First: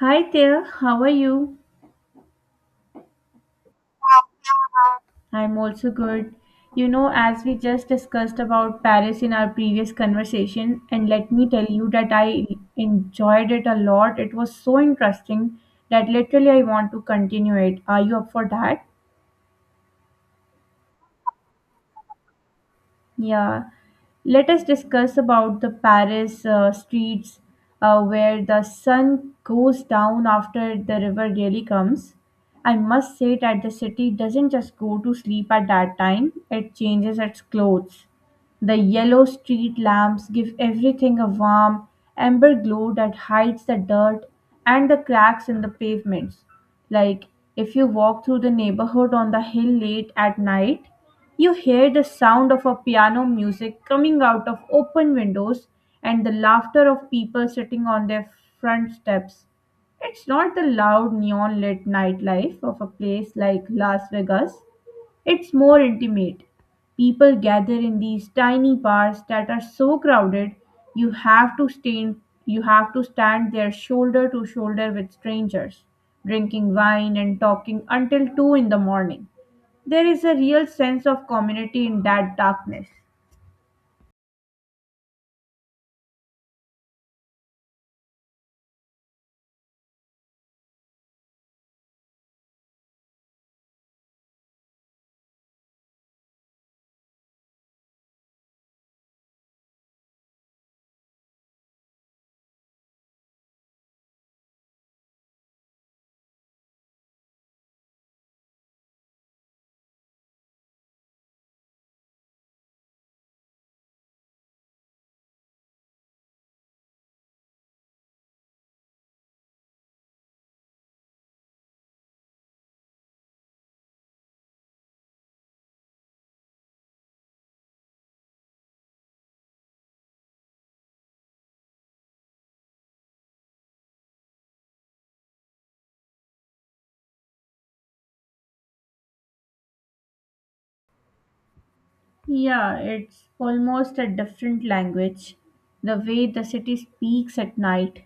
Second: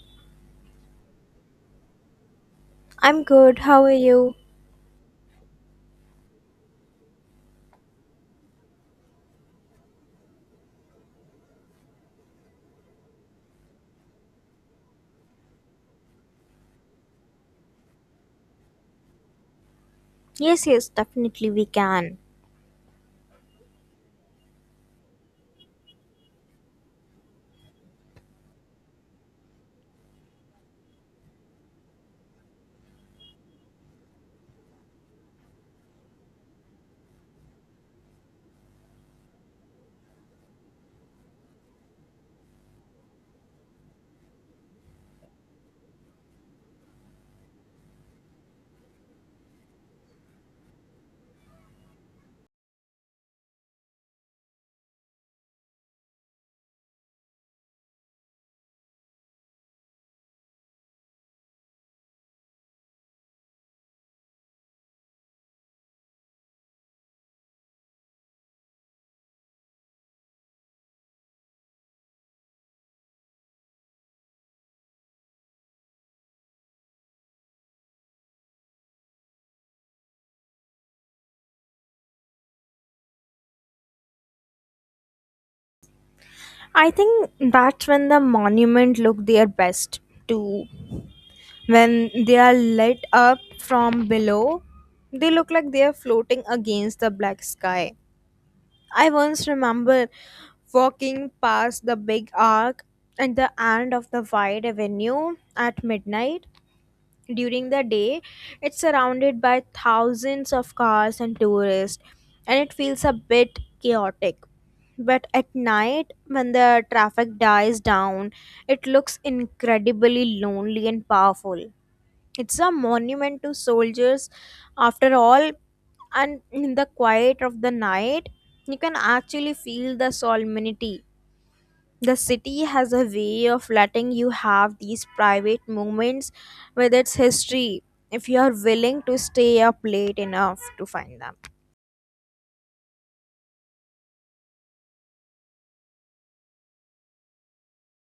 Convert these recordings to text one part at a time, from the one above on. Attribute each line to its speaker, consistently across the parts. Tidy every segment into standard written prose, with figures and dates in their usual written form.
Speaker 1: Hi there, how are you?
Speaker 2: I'm good. How are you?
Speaker 1: I'm also good. As we just discussed about Paris in our previous conversation, and let me tell you that I enjoyed it a lot. It was so interesting that literally I want to continue it. Are you up for that?
Speaker 2: Yes, definitely we can.
Speaker 1: Yeah, let us discuss about the Paris streets where the sun goes down after the river really comes. I must say that the city doesn't just go to sleep at that time, it changes its clothes. The yellow street lamps give everything a warm, amber glow that hides the dirt and the cracks in the pavements. Like if you walk through the neighborhood on the hill late at night, you hear the sound of a piano music coming out of open windows and the laughter of people sitting on their front steps. It's not the loud neon lit nightlife of a place like Las Vegas, it's more intimate. People gather in these tiny bars that are so crowded you have to stand you have to stand there shoulder to shoulder with strangers, drinking wine and talking until 2 in the morning. There is a real sense of community in that darkness.
Speaker 2: I think that's when the monument look their best too. When they are lit up from below, they look like they are floating against the black sky. I once remember walking past the big arc at the end of the wide avenue at midnight. During the day, it's surrounded by thousands of cars and tourists, and it feels a bit chaotic. But at night, when the traffic dies down, it looks incredibly lonely and powerful. It's a monument to soldiers, after all, and in the quiet of the night, you can actually feel the solemnity. The city has a way of letting you have these private moments with its history if you are willing to stay up late enough to find them.
Speaker 1: Yeah, it's almost a different language. The way the city speaks at night.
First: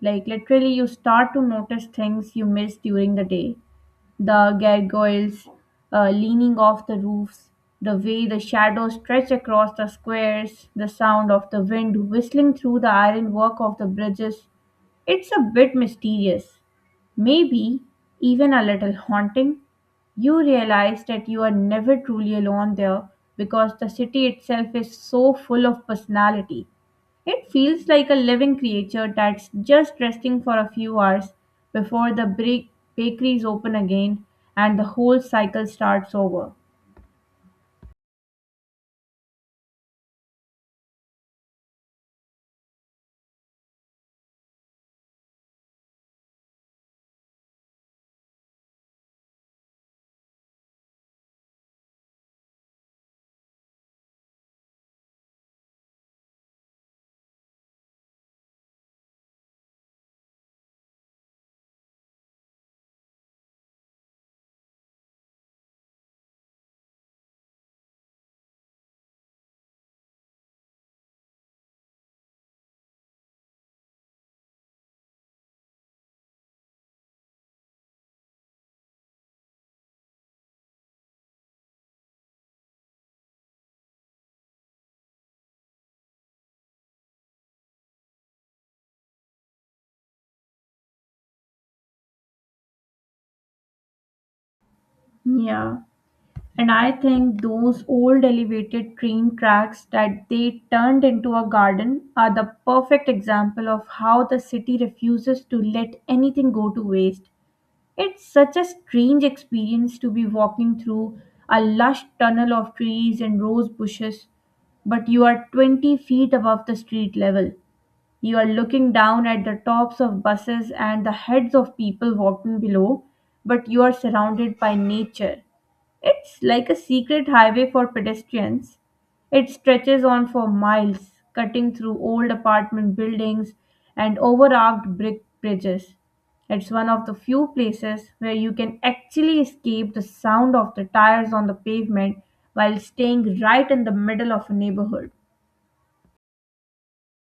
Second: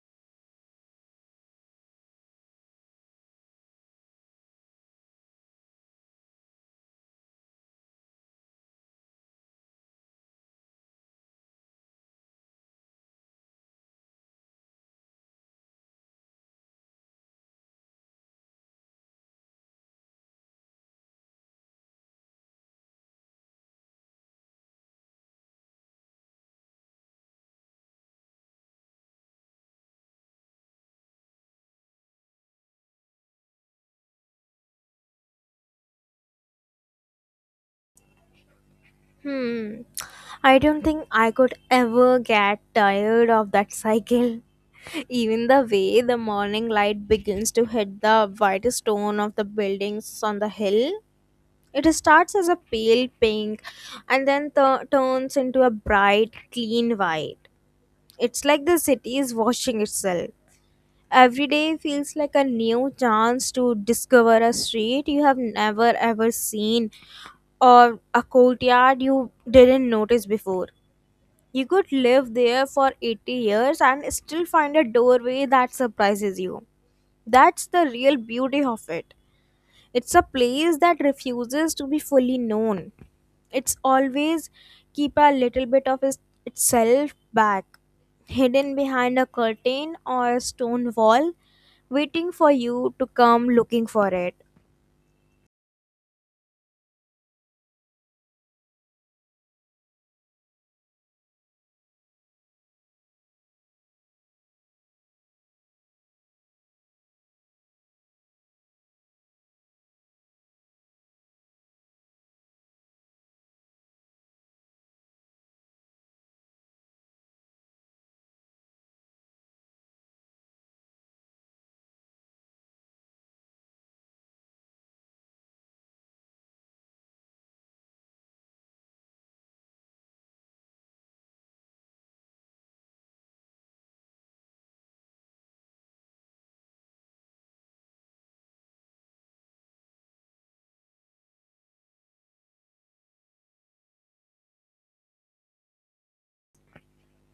Speaker 1: Like, literally, you start to notice things you miss during the day. The gargoyles leaning off the roofs, the way the shadows stretch across the squares, the sound of the wind whistling through the ironwork of the bridges. It's a bit mysterious, maybe even a little haunting. You realize that you are never truly alone there because the city itself is so full of personality. It feels like a living creature that's just resting for a few hours before the bakeries open again and the whole cycle starts over.
Speaker 2: Hmm. I don't think I could ever get tired of that cycle. Even the way the morning light begins to hit the white stone of the buildings on the hill, it starts as a pale pink and then turns into a bright, clean white. It's like the city is washing itself. Every day feels like a new chance to discover a street you have never ever seen or a courtyard you didn't notice before. You could live there for 80 years and still find a doorway that surprises you. That's the real beauty of it. It's a place that refuses to be fully known. It's always keep a little bit of itself back, hidden behind a curtain or a stone wall, waiting for you to come looking for it.
Speaker 1: Yeah. And I think those old elevated train tracks that they turned into a garden are the perfect example of how the city refuses to let anything go to waste. It's such a strange experience to be walking through a lush tunnel of trees and rose bushes, but you are 20 feet above the street level. You are looking down at the tops of buses and the heads of people walking below, but you are surrounded by nature. It's like a secret highway for pedestrians. It stretches on for miles, cutting through old apartment buildings and overarched brick bridges. It's one of the few places where you can actually escape the sound of the tires on the pavement while staying right in the middle of a neighborhood.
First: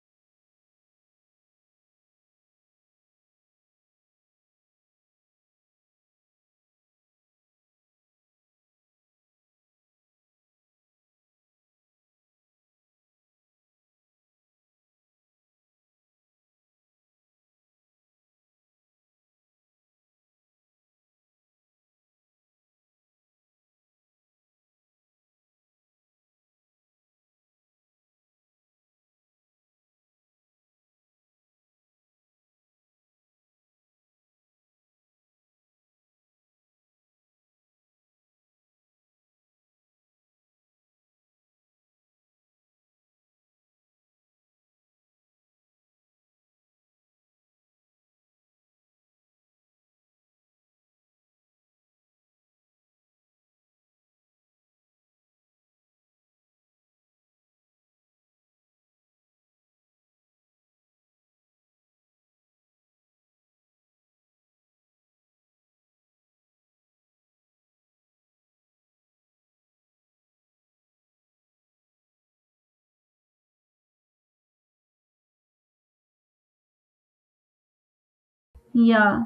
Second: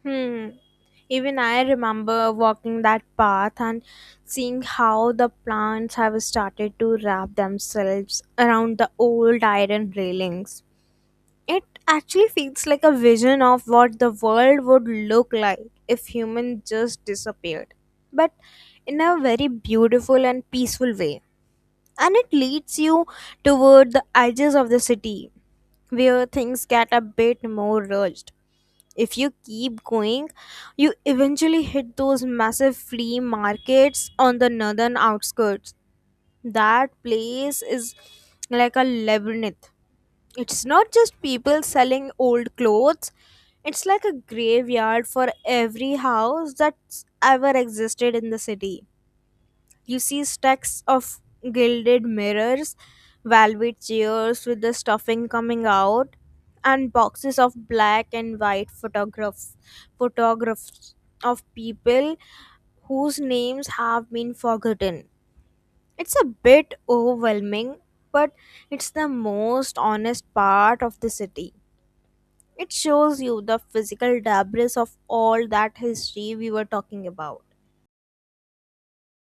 Speaker 2: Hmm. Even I remember walking that path and seeing how the plants have started to wrap themselves around the old iron railings. It actually feels like a vision of what the world would look like if humans just disappeared, but in a very beautiful and peaceful way. And it leads you toward the edges of the city where things get a bit more rushed. If you keep going, you eventually hit those massive flea markets on the northern outskirts. That place is like a labyrinth. It's not just people selling old clothes, it's like a graveyard for every house that's ever existed in the city. You see stacks of gilded mirrors, velvet chairs with the stuffing coming out, and boxes of black and white photographs, photographs of people whose names have been forgotten. It's a bit overwhelming, but it's the most honest part of the city. It shows you the physical debris of all that history we were talking about.
Speaker 1: Yeah,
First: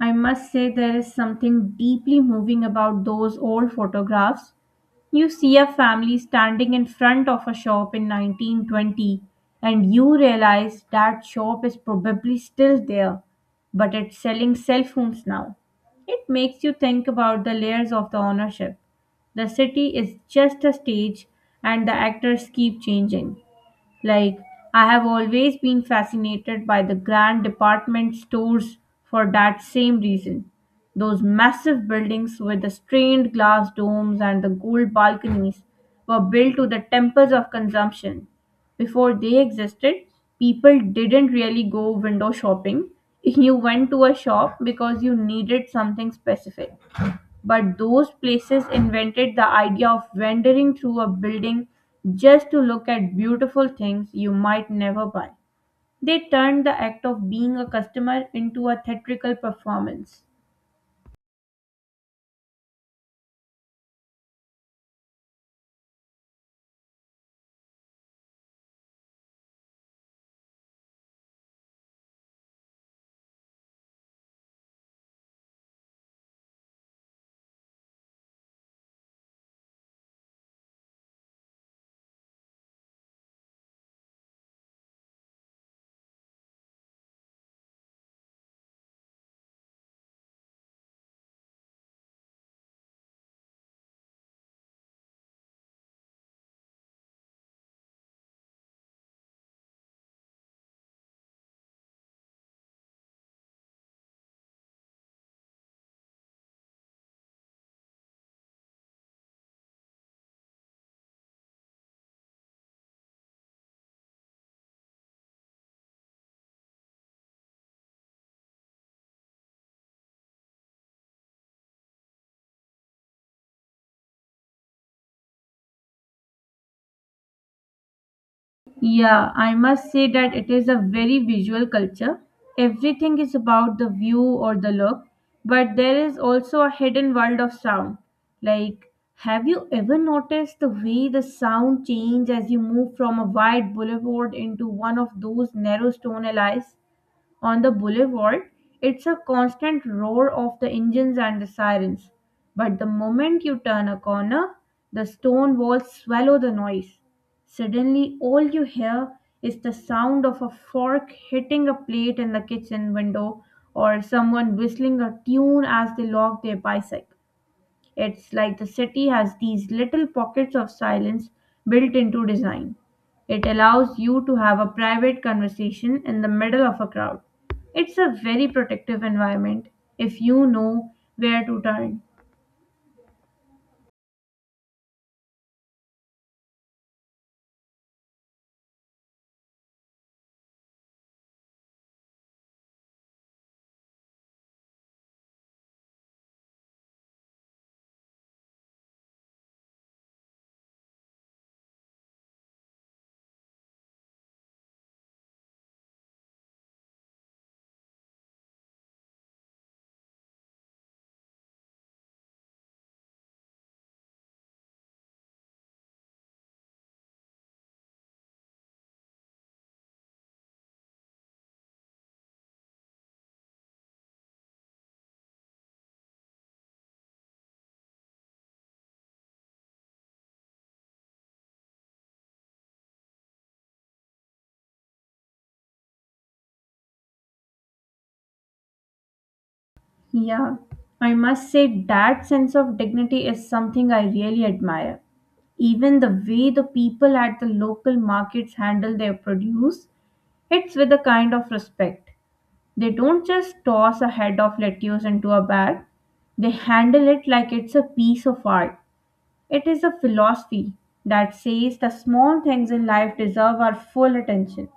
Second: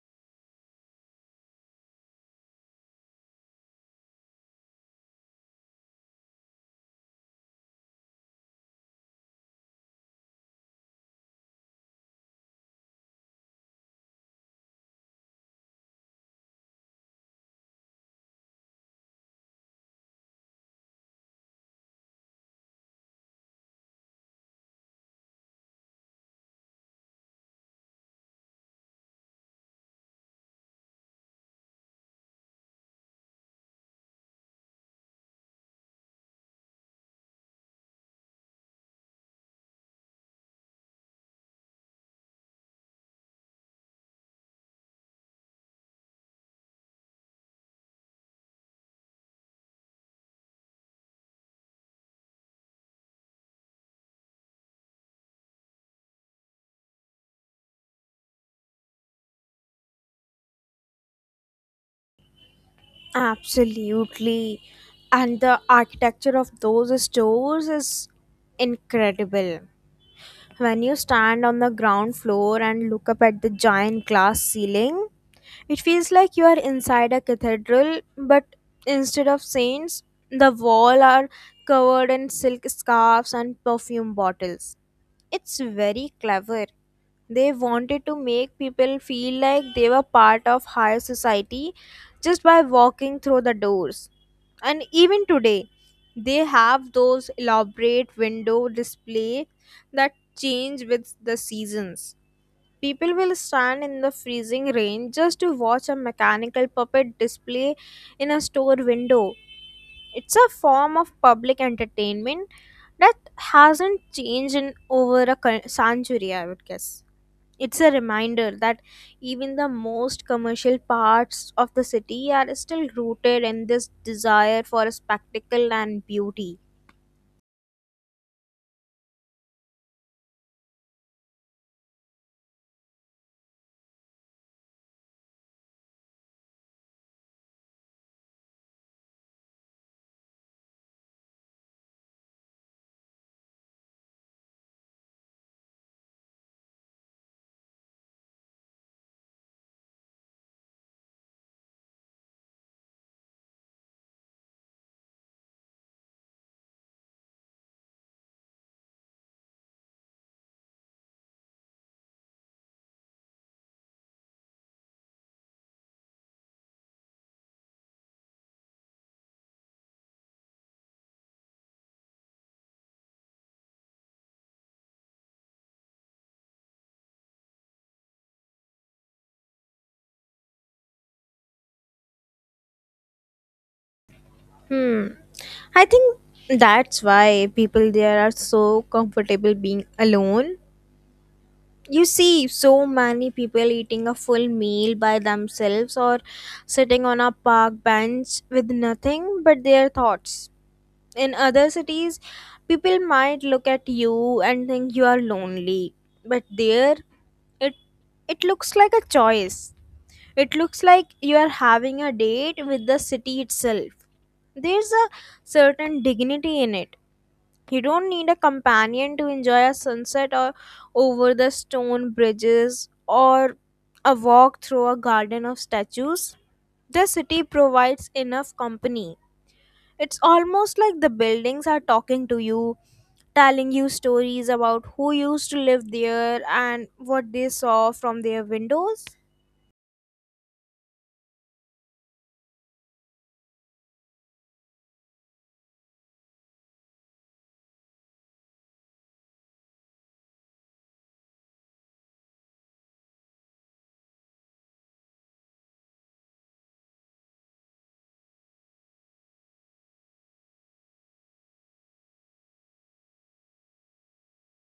Speaker 1: I must say there is something deeply moving about those old photographs. You see a family standing in front of a shop in 1920, and you realize that shop is probably still there, but it's selling cell phones now. It makes you think about the layers of the ownership. The city is just a stage, and the actors keep changing. Like, I have always been fascinated by the grand department stores for that same reason. Those massive buildings with the stained glass domes and the gold balconies were built to the temples of consumption. Before they existed, people didn't really go window shopping. You went to a shop because you needed something specific. But those places invented the idea of wandering through a building just to look at beautiful things you might never buy. They turned the act of being a customer into a theatrical performance.
Speaker 2: Absolutely. And the architecture of those stores is incredible. When you stand on the ground floor and look up at the giant glass ceiling, it feels like you are inside a cathedral, but instead of saints, the wall are covered in silk scarves and perfume bottles. It's very clever. They wanted to make people feel like they were part of higher society just by walking through the doors. And even today, they have those elaborate window display that change with the seasons. People will stand in the freezing rain just to watch a mechanical puppet display in a store window. It's a form of public entertainment that hasn't changed in over a century, I would guess. It's a reminder that even the most commercial parts of the city are still rooted in this desire for a spectacle and beauty.
Speaker 1: Yeah, I must say that it is a very visual culture. Everything is about the view or the look, but there is also a hidden world of sound. Like, have you ever noticed the way the sound changes as you move from a wide boulevard into one of those narrow stone alleys? On the boulevard, it's a constant roar of the engines and the sirens. But the moment you turn a corner, the stone walls swallow the noise. Suddenly, all you hear is the sound of a fork hitting a plate in the kitchen window or someone whistling a tune as they lock their bicycle. It's like the city has these little pockets of silence built into design. It allows you to have a private conversation in the middle of a crowd. It's a very protective environment if you know where to turn.
Speaker 2: Hmm. I think that's why people there are so comfortable being alone. You see so many people eating a full meal by themselves or sitting on a park bench with nothing but their thoughts. In other cities, people might look at you and think you are lonely, but there it, it looks like a choice. It looks like you are having a date with the city itself. There's a certain dignity in it. You don't need a companion to enjoy a sunset or over the stone bridges or a walk through a garden of statues. The city provides enough company. It's almost like the buildings are talking to you, telling you stories about who used to live there and what they saw from their windows.
Speaker 1: Yeah, I must say that sense of dignity is something I really admire. Even the way the people at the local markets handle their produce, it's with a kind of respect. They don't just toss a head of lettuce into a bag, they handle it like it's a piece of art. It is a philosophy that says the small things in life deserve our full attention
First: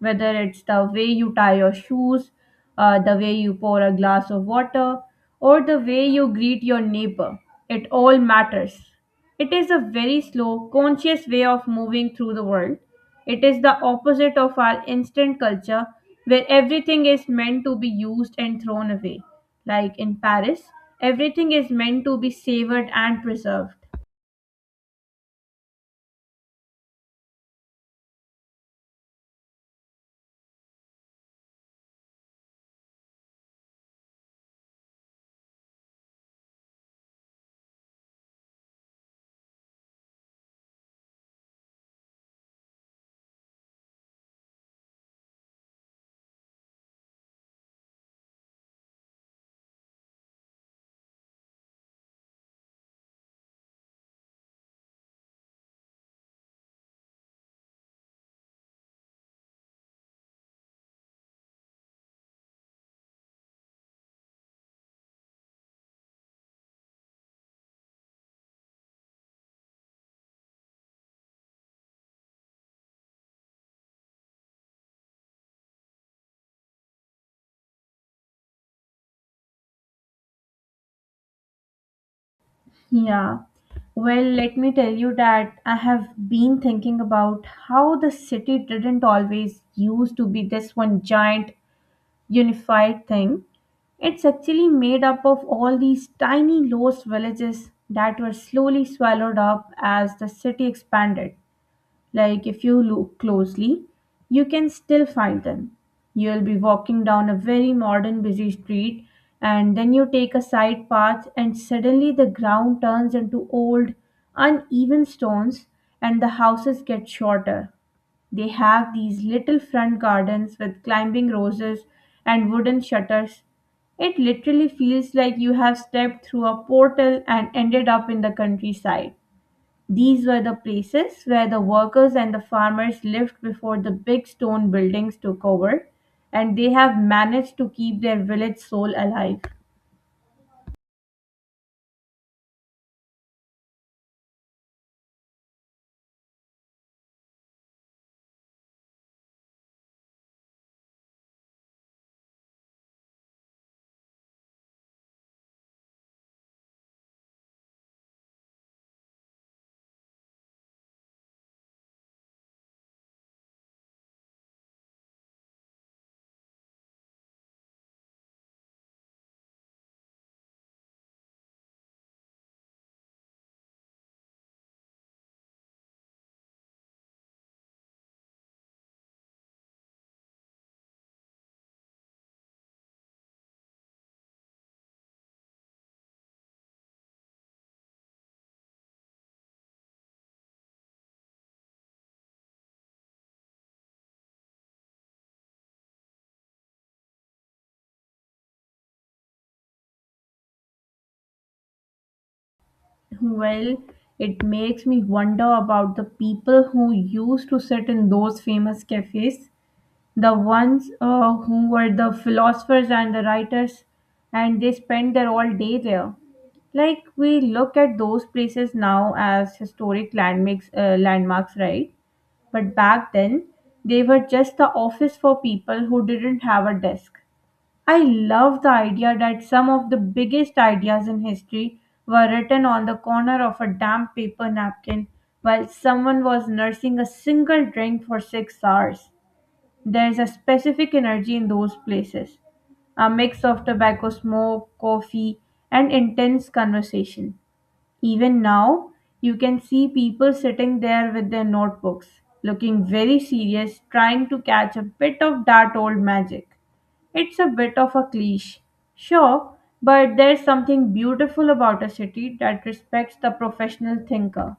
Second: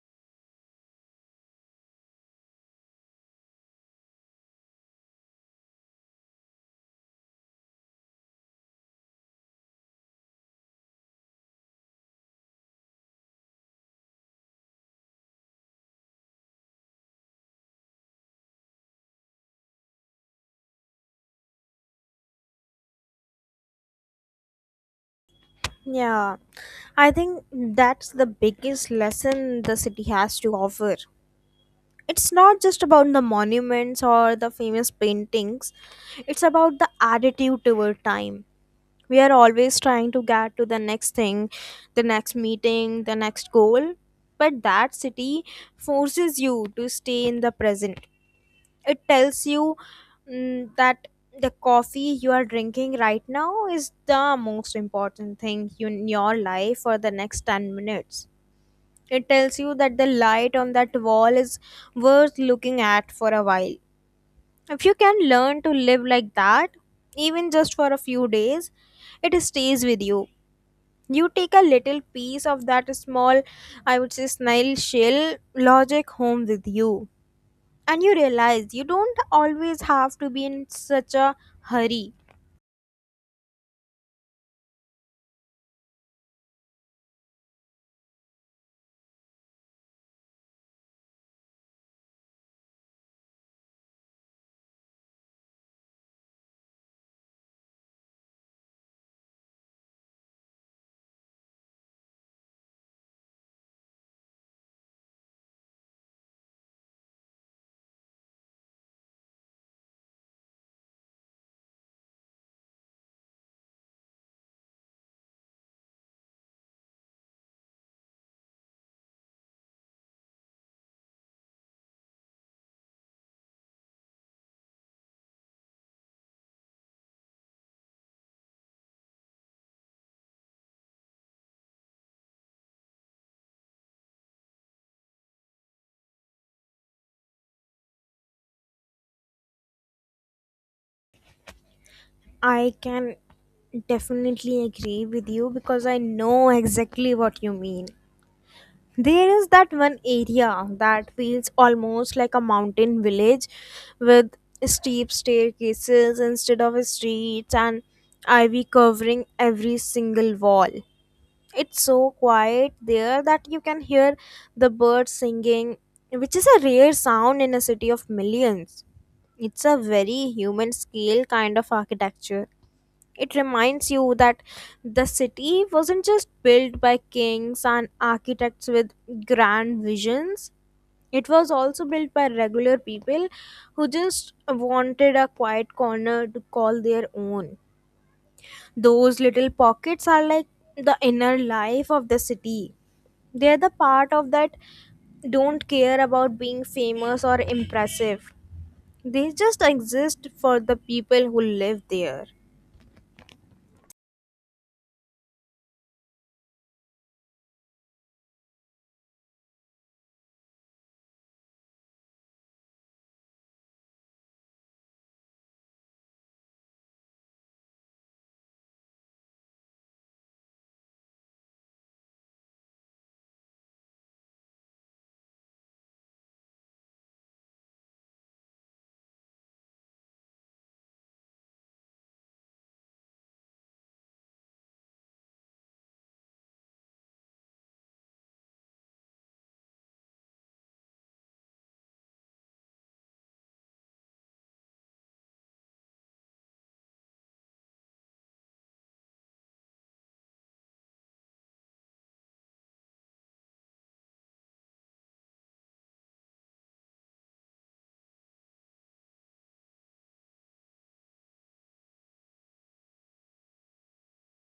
Speaker 1: whether it's the way you tie your shoes, the way you pour a glass of water, or the way you greet your neighbor. It all matters. It is a very slow, conscious way of moving through the world. It is the opposite of our instant culture where everything is meant to be used and thrown away. Like in Paris, everything is meant to be savored and preserved.
Speaker 2: Yeah, I think that's the biggest lesson the city has to offer. It's not just about the monuments or the famous paintings. It's about the attitude toward time. We are always trying to get to the next thing, the next meeting, the next goal, but that city forces you to stay in the present. It tells you that the coffee you are drinking right now is the most important thing in your life for the next 10 minutes. It tells you that the light on that wall is worth looking at for a while. If you can learn to live like that, even just for a few days, it stays with you. You take a little piece of that small, I would say, snail shell logic home with you. And you realize you don't always have to be in such a hurry.
Speaker 1: Yeah. Well, let me tell you that I have been thinking about how the city didn't always used to be this one giant unified thing. It's actually made up of all these tiny lost villages that were slowly swallowed up as the city expanded. Like if you look closely, you can still find them. You'll be walking down a very modern busy street and then you take a side path and suddenly the ground turns into old uneven stones and the houses get shorter. They have these little front gardens with climbing roses and wooden shutters. It literally feels like you have stepped through a portal and ended up in the countryside. These were the places where the workers and the farmers lived before the big stone buildings took over, and they have managed to keep their village soul alive.
Speaker 2: I can definitely agree with you because I know exactly what you mean. There is that one area that feels almost like a mountain village with steep staircases instead of streets and ivy covering every single wall. It's so quiet there that you can hear the birds singing, which is a rare sound in a city of millions. It's a very human scale kind of architecture. It reminds you that the city wasn't just built by kings and architects with grand visions. It was also built by regular people who just wanted a quiet corner to call their own. Those little pockets are like the inner life of the city. They're the part of that don't care about being famous or impressive. They just exist for the people who live there.
Speaker 1: Well, it makes me wonder about the people who used to sit in those famous cafes, the ones who were the philosophers and the writers, and they spent their all day there. Like we look at those places now as historic landmarks, right? But back then, they were just the office for people who didn't have a desk. I love the idea that some of the biggest ideas in history were written on the corner of a damp paper napkin while someone was nursing a single drink for 6 hours. There's a specific energy in those places, a mix of tobacco smoke, coffee, and intense conversation. Even now, you can see people sitting there with their notebooks, looking very serious, trying to catch a bit of that old magic. It's a bit of a cliche, sure, but there's something beautiful about a city that respects the professional thinker.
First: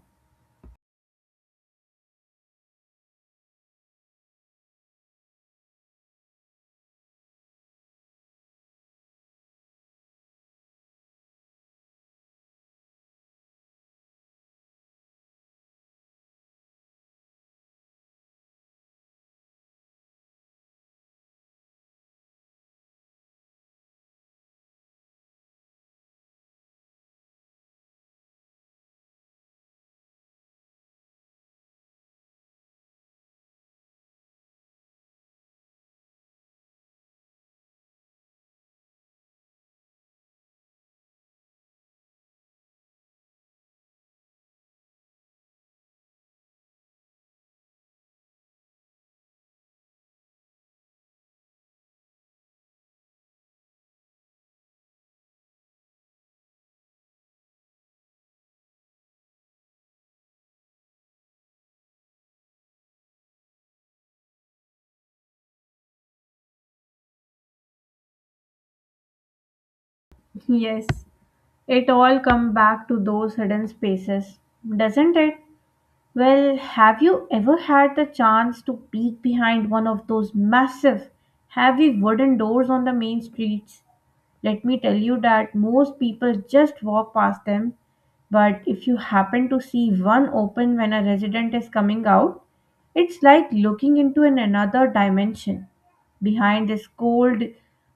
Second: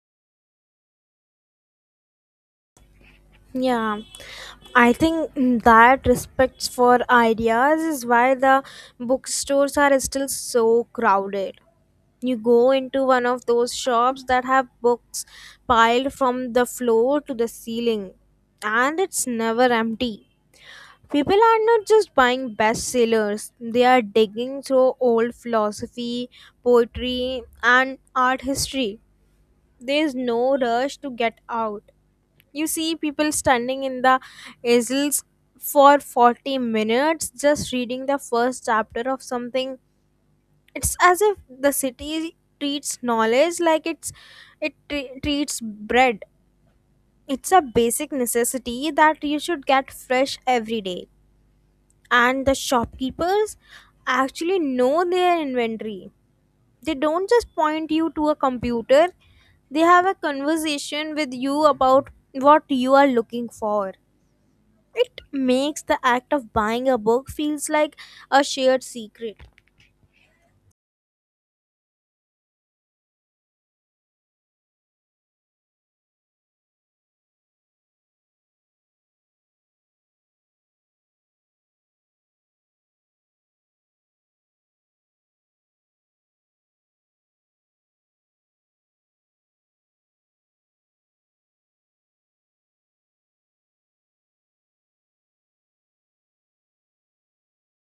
Speaker 2: Yeah, I think that respects for ideas is why the bookstores are still so crowded. You go into one of those shops that have books piled from the floor to the ceiling, and it's never empty. People are not just buying bestsellers, they are digging through old philosophy, poetry, and art history. There is no rush to get out. You see people standing in the aisles for 40 minutes just reading the first chapter of something. It's as if the city treats knowledge like it treats bread. It's a basic necessity that you should get fresh every day. And the shopkeepers actually know their inventory. They don't just point you to a computer, they have a conversation with you about what you are looking for. It makes the act of buying a book feels like a shared secret.
Speaker 1: Yes, it all come back to those hidden spaces, doesn't it? Well, have you ever had the chance to peek behind one of those massive, heavy wooden doors on the main streets? Let me tell you that most people just walk past them. But if you happen to see one open when a resident is coming out, it's like looking into an another dimension. Behind this cold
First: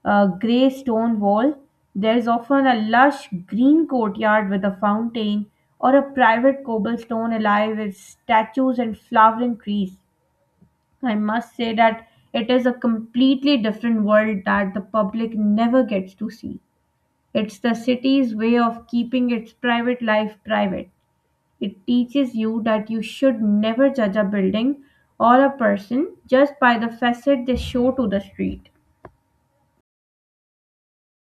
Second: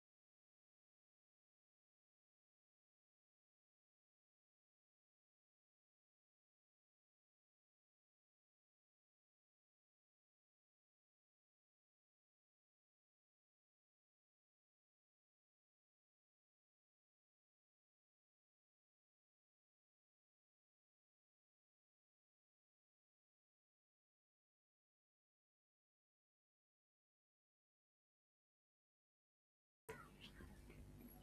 Speaker 1: grey stone wall, there's often a lush green courtyard with a fountain or a private cobblestone alive with statues and flowering trees. I must say that it is a completely different world that the public never gets to see. It's the city's way of keeping its private life private. It teaches you that you should never judge a building or a person just by the facade they show to the street.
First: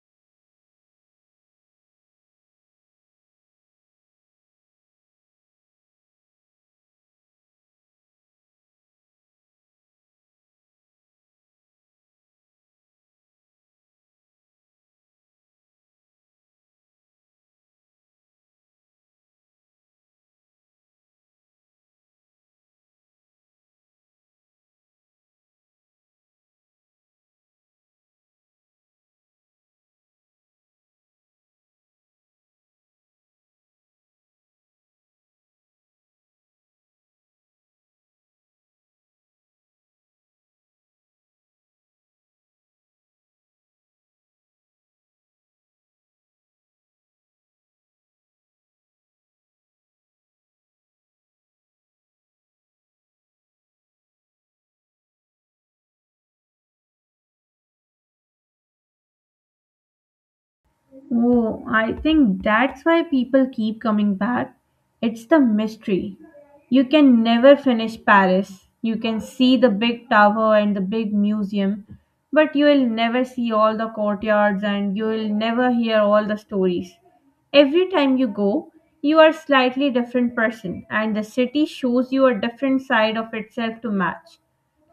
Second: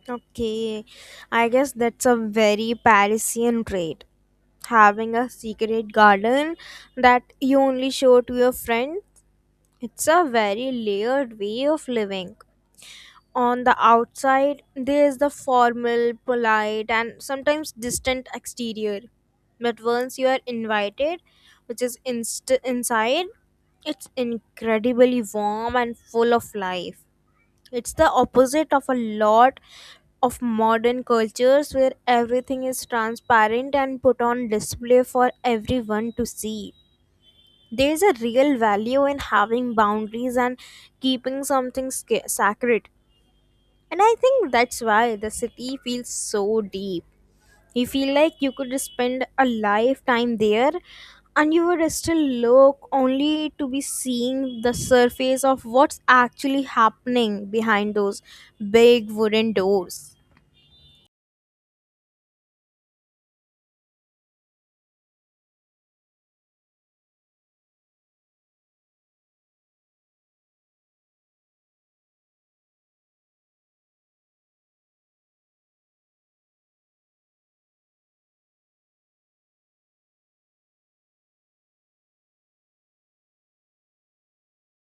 Speaker 2: Okay, I guess that's a very Parisian trait. Having a secret garden that you only show to your friends. It's a very layered way of living. On the outside, there is the formal, polite, and sometimes distant exterior. But once you are invited, which is inside, it's incredibly warm and full of life. It's the opposite of a lot of modern cultures where everything is transparent and put on display for everyone to see. There's a real value in having boundaries and keeping something sacred, and I think that's why the city feels so deep. You feel like you could spend a lifetime there and you would still look only to be seeing the surface of what's actually happening behind those big wooden doors.
Speaker 1: Oh, I think that's why people keep coming back. It's the mystery. You can never finish Paris. You can see the big tower and the big museum, but you will never see all the courtyards and you will never hear all the stories. Every time you go, you are a slightly different person and the city shows you a different side of itself to match.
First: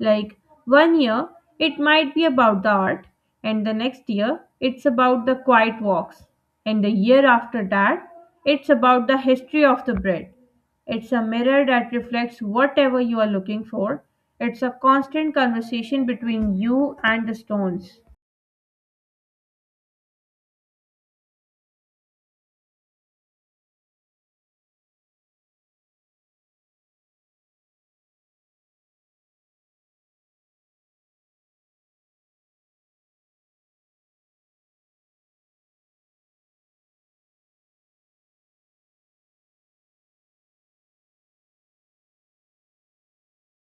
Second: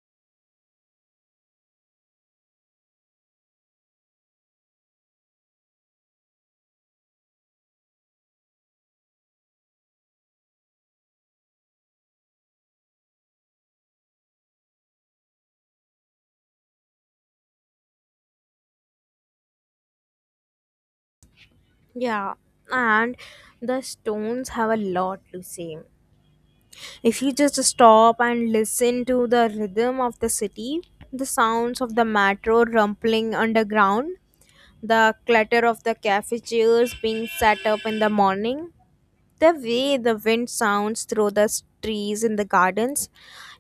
Speaker 1: Like one year, it might be about the art, and the next year, it's about the quiet walks, and the year after that, it's about the history of the bread. It's a mirror that reflects whatever you are looking for. It's a constant conversation between you and the stones.
Speaker 2: Yeah, and the stones have a lot to say. If you just stop and listen to the rhythm of the city, the sounds of the metro rumbling underground, the clutter of the cafe chairs being set up in the morning, the way the wind sounds through the trees in the gardens,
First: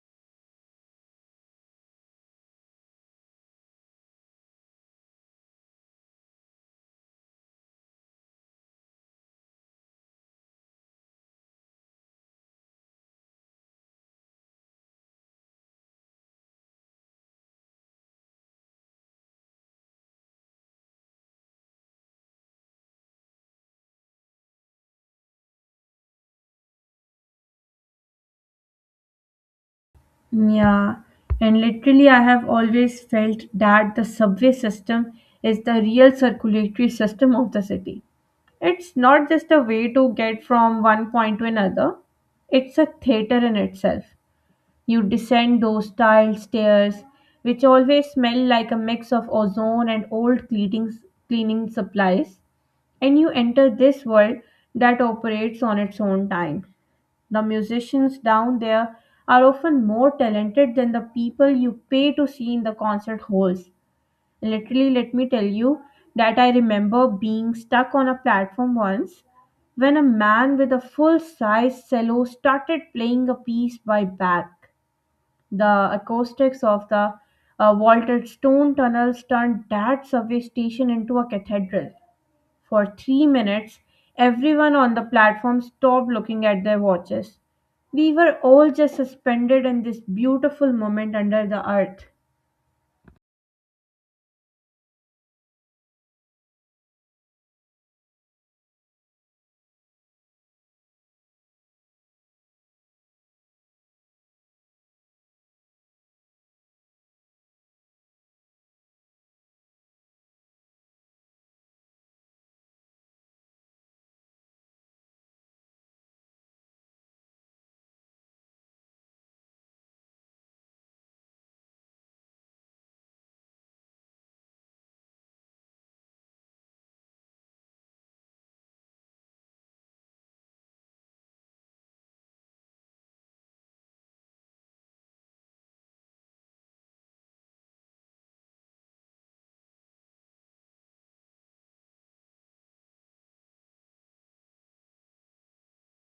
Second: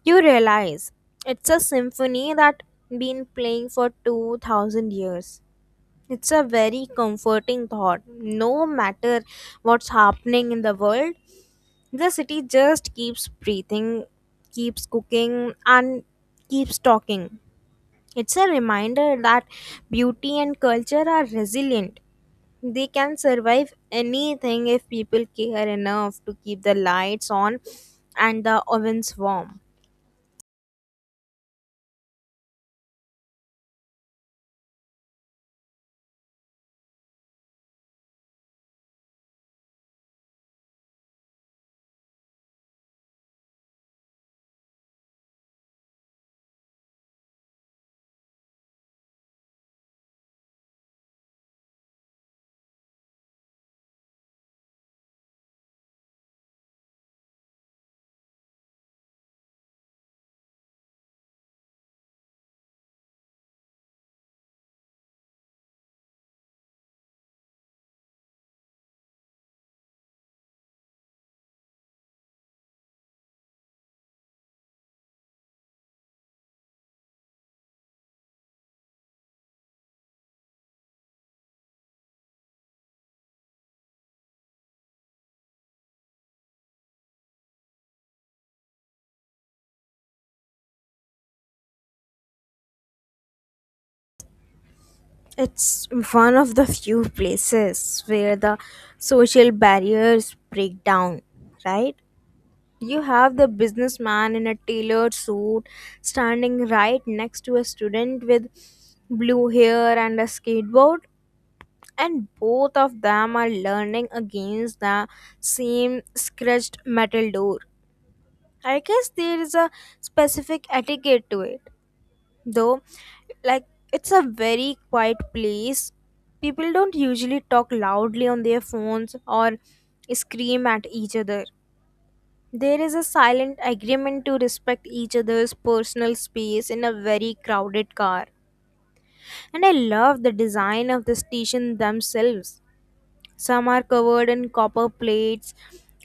Speaker 2: you realize it's a symphony that been playing for 2000 years. It's a very comforting thought. No matter what's happening in the world, the city just keeps breathing, keeps cooking, and keeps talking. It's a reminder that beauty and culture are resilient. They can survive anything if people care enough to keep the lights on and the ovens warm.
Speaker 1: Yeah, and literally, I have always felt that the subway system is the real circulatory system of the city. It's not just a way to get from one point to another, it's a theater in itself. You descend those tiled stairs, which always smell like a mix of ozone and old cleaning, supplies, and you enter this world that operates on its own time. The musicians down there are often more talented than the people you pay to see in the concert halls. Literally, let me tell you that I remember being stuck on a platform once when a man with a full size cello started playing a piece by Bach. The acoustics of the vaulted stone tunnels turned that subway station into a cathedral. For 3 minutes, everyone on the platform stopped looking at their watches. We were all just suspended in this beautiful moment under the earth.
Speaker 2: It's one of the few places where the social barriers break down, right? You have the businessman in a tailored suit standing right next to a student with blue hair and a skateboard, and both of them are learning against the same scratched metal door. I guess there is a specific etiquette to it, though. Like, it's a very quiet place. People don't usually talk loudly on their phones or scream at each other. There is a silent agreement to respect each other's personal space in a very crowded car. And I love the design of the station themselves. Some are covered in copper plates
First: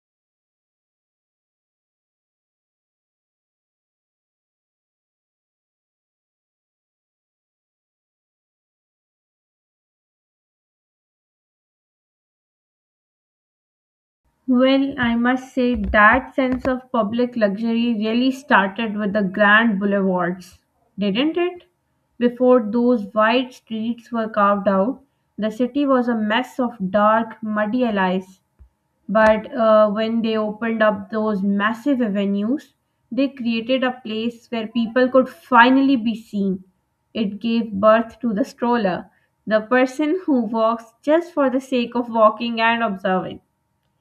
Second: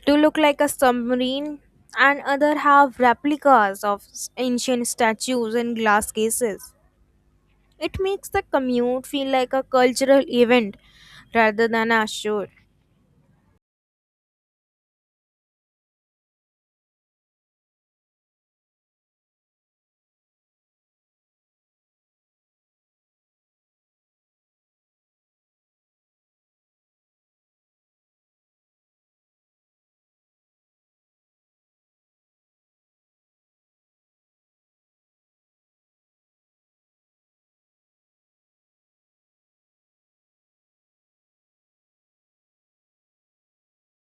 Speaker 2: to look like a submarine, and other have replicas of ancient statues in glass cases. It makes the commute feel like a cultural event rather than a chore.
Speaker 1: Well, I must say that sense of public luxury really started with the grand boulevards, didn't it? Before those wide streets were carved out, the city was a mess of dark, muddy alleys. But when they opened up those massive avenues, they created a place where people could finally be seen. It gave birth to the stroller, the person who walks just for the sake of walking and observing.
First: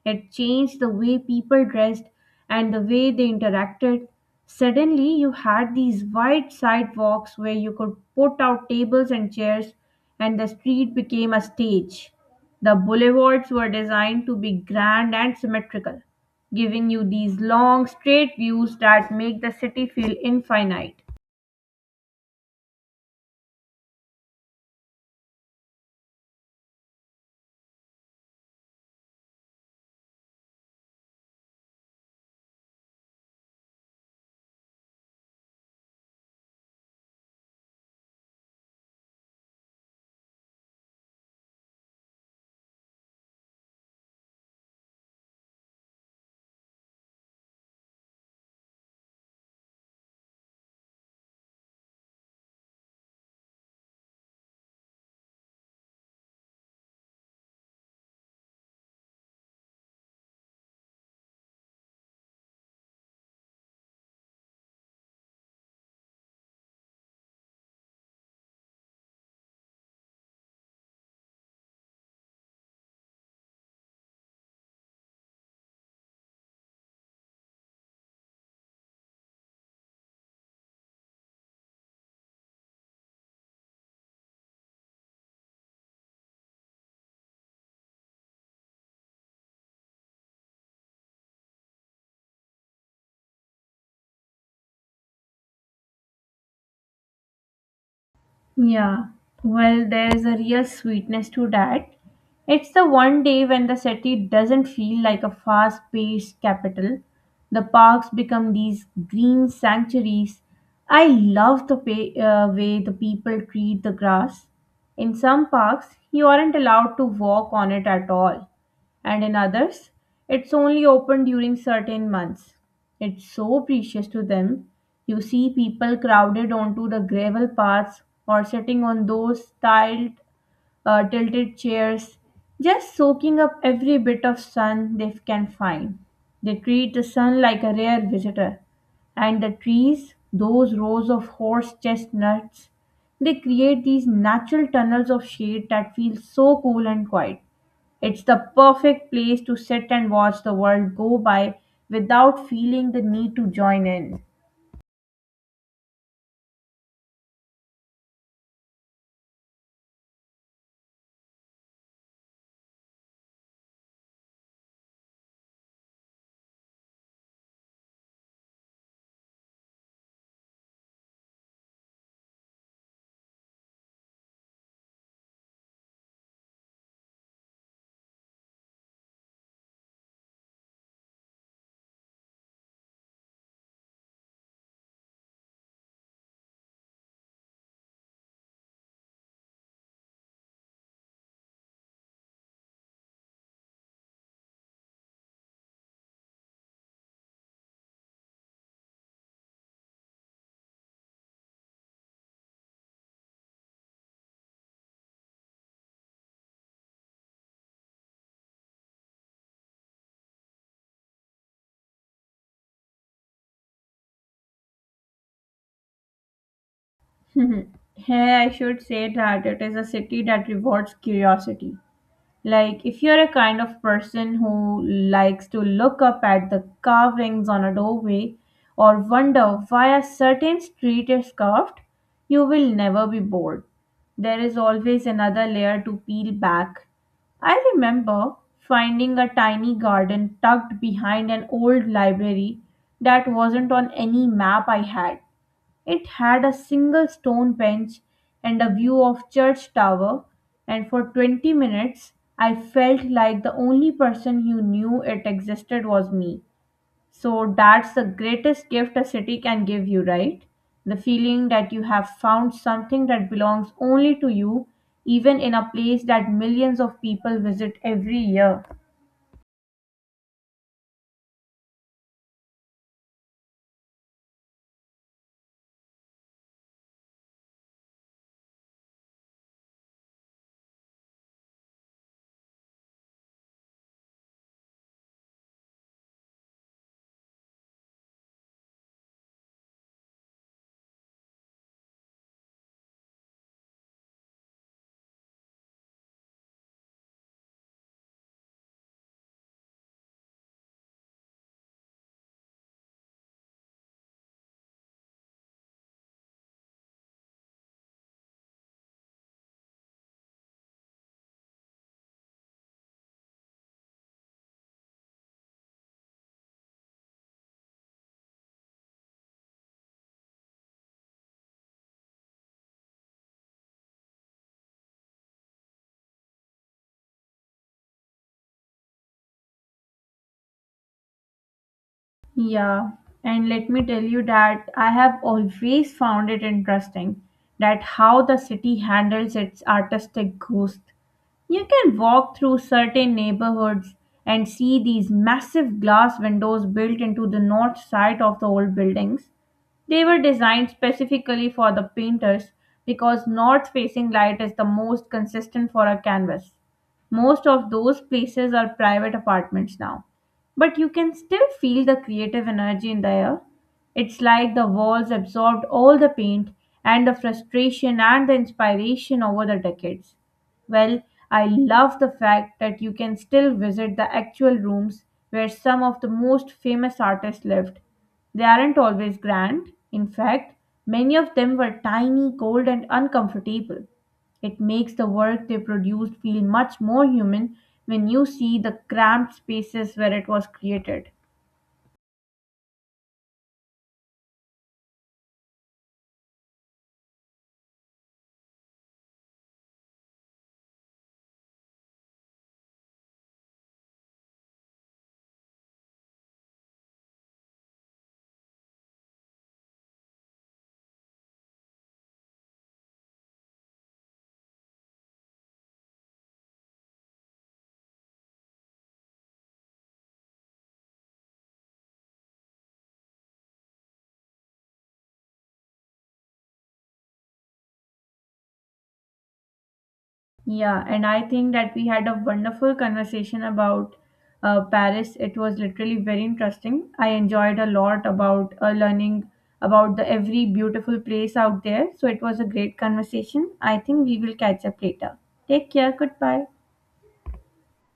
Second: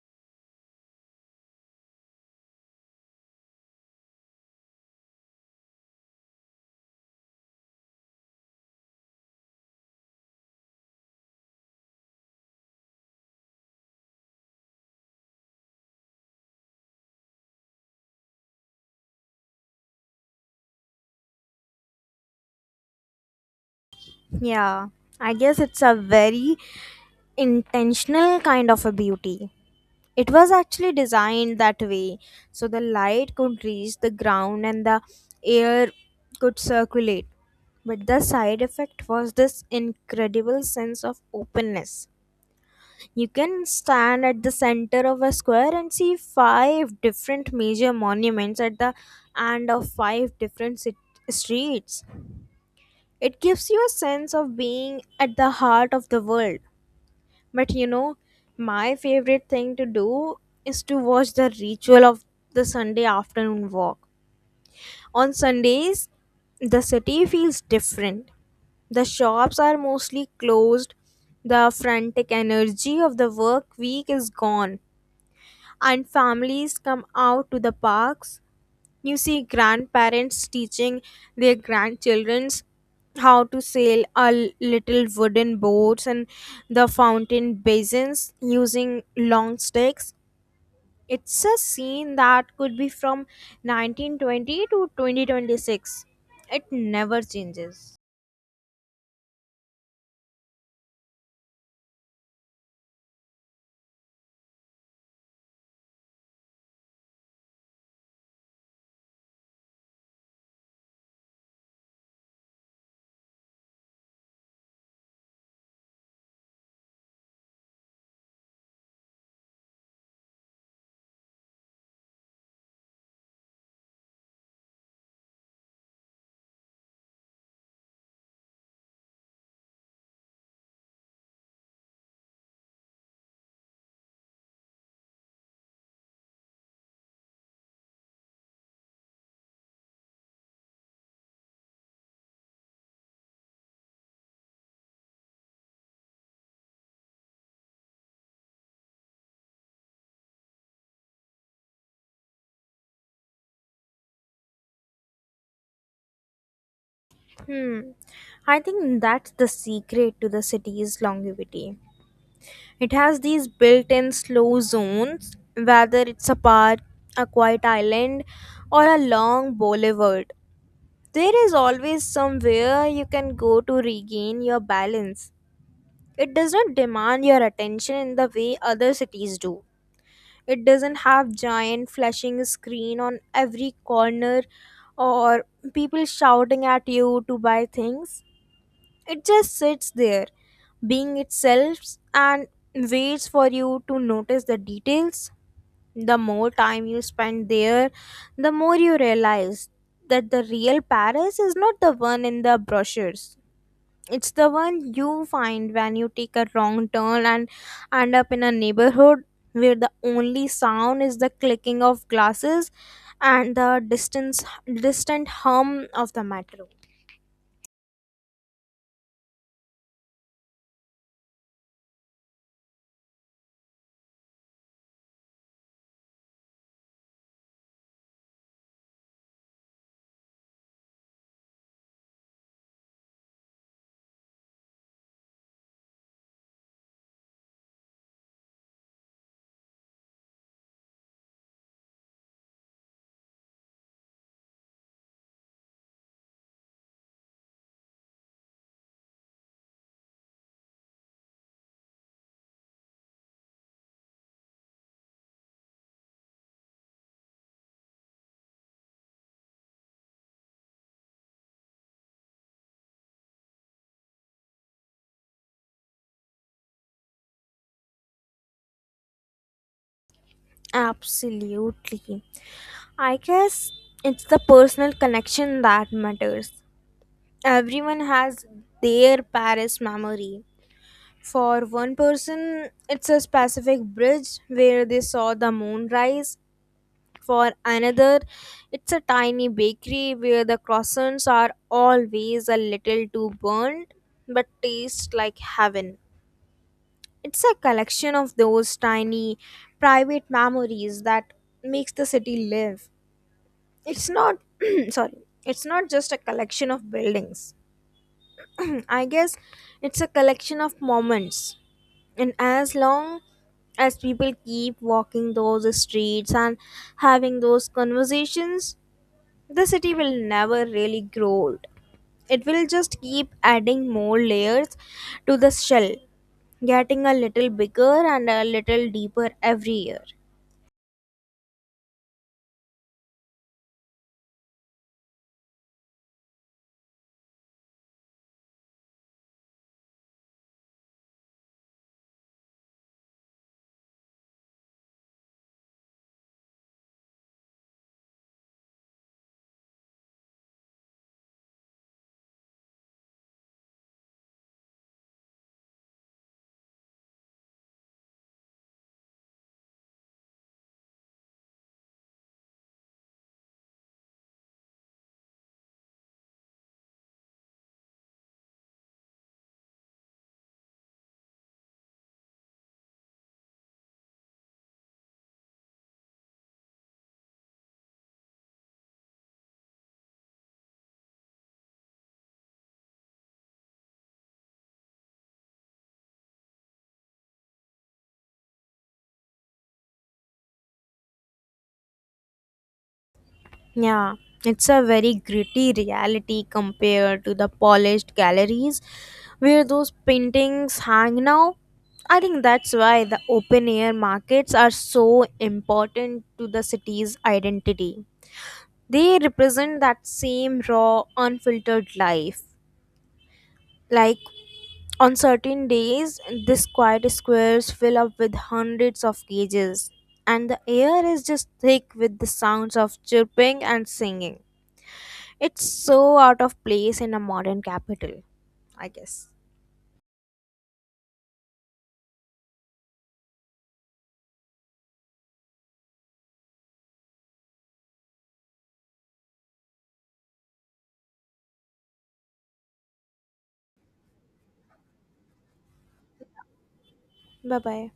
Speaker 1: It changed the way people dressed and the way they interacted. Suddenly, you had these wide sidewalks where you could put out tables and chairs, and the street became a stage. The boulevards were designed to be grand and symmetrical, giving you these long, straight views that make the city feel infinite.
Speaker 2: Yeah, I guess it's a very intentional kind of a beauty. It was actually designed that way so the light could reach the ground and the air could circulate, but the side effect was this incredible sense of openness. You can stand at the center of a square and see five different major monuments at the end of five different streets. It gives you a sense of being at the heart of the world. But you know, my favorite thing to do is to watch the ritual of the Sunday afternoon walk. On Sundays, the city feels different. The shops are mostly closed, the frantic energy of the work week is gone, and families come out to the parks. You see grandparents teaching their grandchildrens how to sail a little wooden boats and the fountain basins using long sticks. It's a scene that could be from 1920 to 2026. It never changes.
Speaker 1: Yeah, well, there's a real sweetness to that. It's the one day when the city doesn't feel like a fast paced capital. The parks become these green sanctuaries. I love the way the people treat the grass. In some parks, you aren't allowed to walk on it at all, and in others, it's only open during certain months. It's so precious to them. You see people crowded onto the gravel paths or sitting on those tilted chairs, just soaking up every bit of sun they can find. They treat the sun like a rare visitor. And the trees, those rows of horse chestnuts, they create these natural tunnels of shade that feel so cool and quiet. It's the perfect place to sit and watch the world go by without feeling the need to join in.
Speaker 2: Hmm. I think that's the secret to the city's longevity. It has these built in slow zones, whether it's a park, a quiet island, or a long boulevard. There is always somewhere you can go to regain your balance. It does not demand your attention in the way other cities do. It doesn't have giant flashing screen on every corner or people shouting at you to buy things. It just sits there being itself and waits for you to notice the details. The more time you spend there, the more you realize that the real Paris is not the one in the brochures. It's the one you find when you take a wrong turn and end up in a neighborhood where the only sound is the clicking of glasses and the distance distant hum of the metro.
Speaker 1: Mhm. Here, I should say that it is a city that rewards curiosity. Like, if you're a kind of person who likes to look up at the carvings on a doorway or wonder why a certain street is carved, you will never be bored. There is always another layer to peel back. I remember finding a tiny garden tucked behind an old library that wasn't on any map I had. It had a single stone bench and a view of church tower, and for 20 minutes I felt like the only person who knew it existed was me. So that's the greatest gift a city can give you, right? The feeling that you have found something that belongs only to you, even in a place that millions of people visit every year.
Speaker 2: Absolutely. I guess it's the personal connection that matters. Everyone has their Paris memory. For one person, it's a specific bridge where they saw the moon rise. For another, it's a tiny bakery where the croissants are always a little too burnt but taste like heaven. It's a collection of those tiny private memories that makes the city live. It's not sorry it's not just a collection of buildings, I guess. It's a collection of moments, and as long as people keep walking those streets and having those conversations, the city will never really grow old. It will just keep adding more layers to the shell, getting a little bigger and a little deeper every year.
Speaker 1: Yeah, and let me tell you that I have always found it interesting that how the city handles its artistic ghost. You can walk through certain neighborhoods and see these massive glass windows built into the north side of the old buildings. They were designed specifically for the painters because north facing light is the most consistent for a canvas. Most of those places are private apartments now, but you can still feel the creative energy in the air. It's like the walls absorbed all the paint and the frustration and the inspiration over the decades. Well, I love the fact that you can still visit the actual rooms where some of the most famous artists lived. They aren't always grand. In fact, many of them were tiny, cold, and uncomfortable. It makes the work they produced feel much more human when you see the cramped spaces where it was created.
Speaker 2: Yeah, it's a very gritty reality compared to the polished galleries where those paintings hang now. I think that's why the open air markets are so important to the city's identity. They represent that same raw, unfiltered life. Like on certain days, this quiet squares fill up with hundreds of cages, and the air is just thick with the sounds of chirping and singing. It's so out of place in a modern capital, I guess.
Speaker 1: Yeah, and I think that we had a wonderful conversation about Paris. It was literally very interesting. I enjoyed a lot about learning about the every beautiful place out there. So it was a great conversation. I think we will catch up later. Take care. Goodbye.
Speaker 2: Bye bye.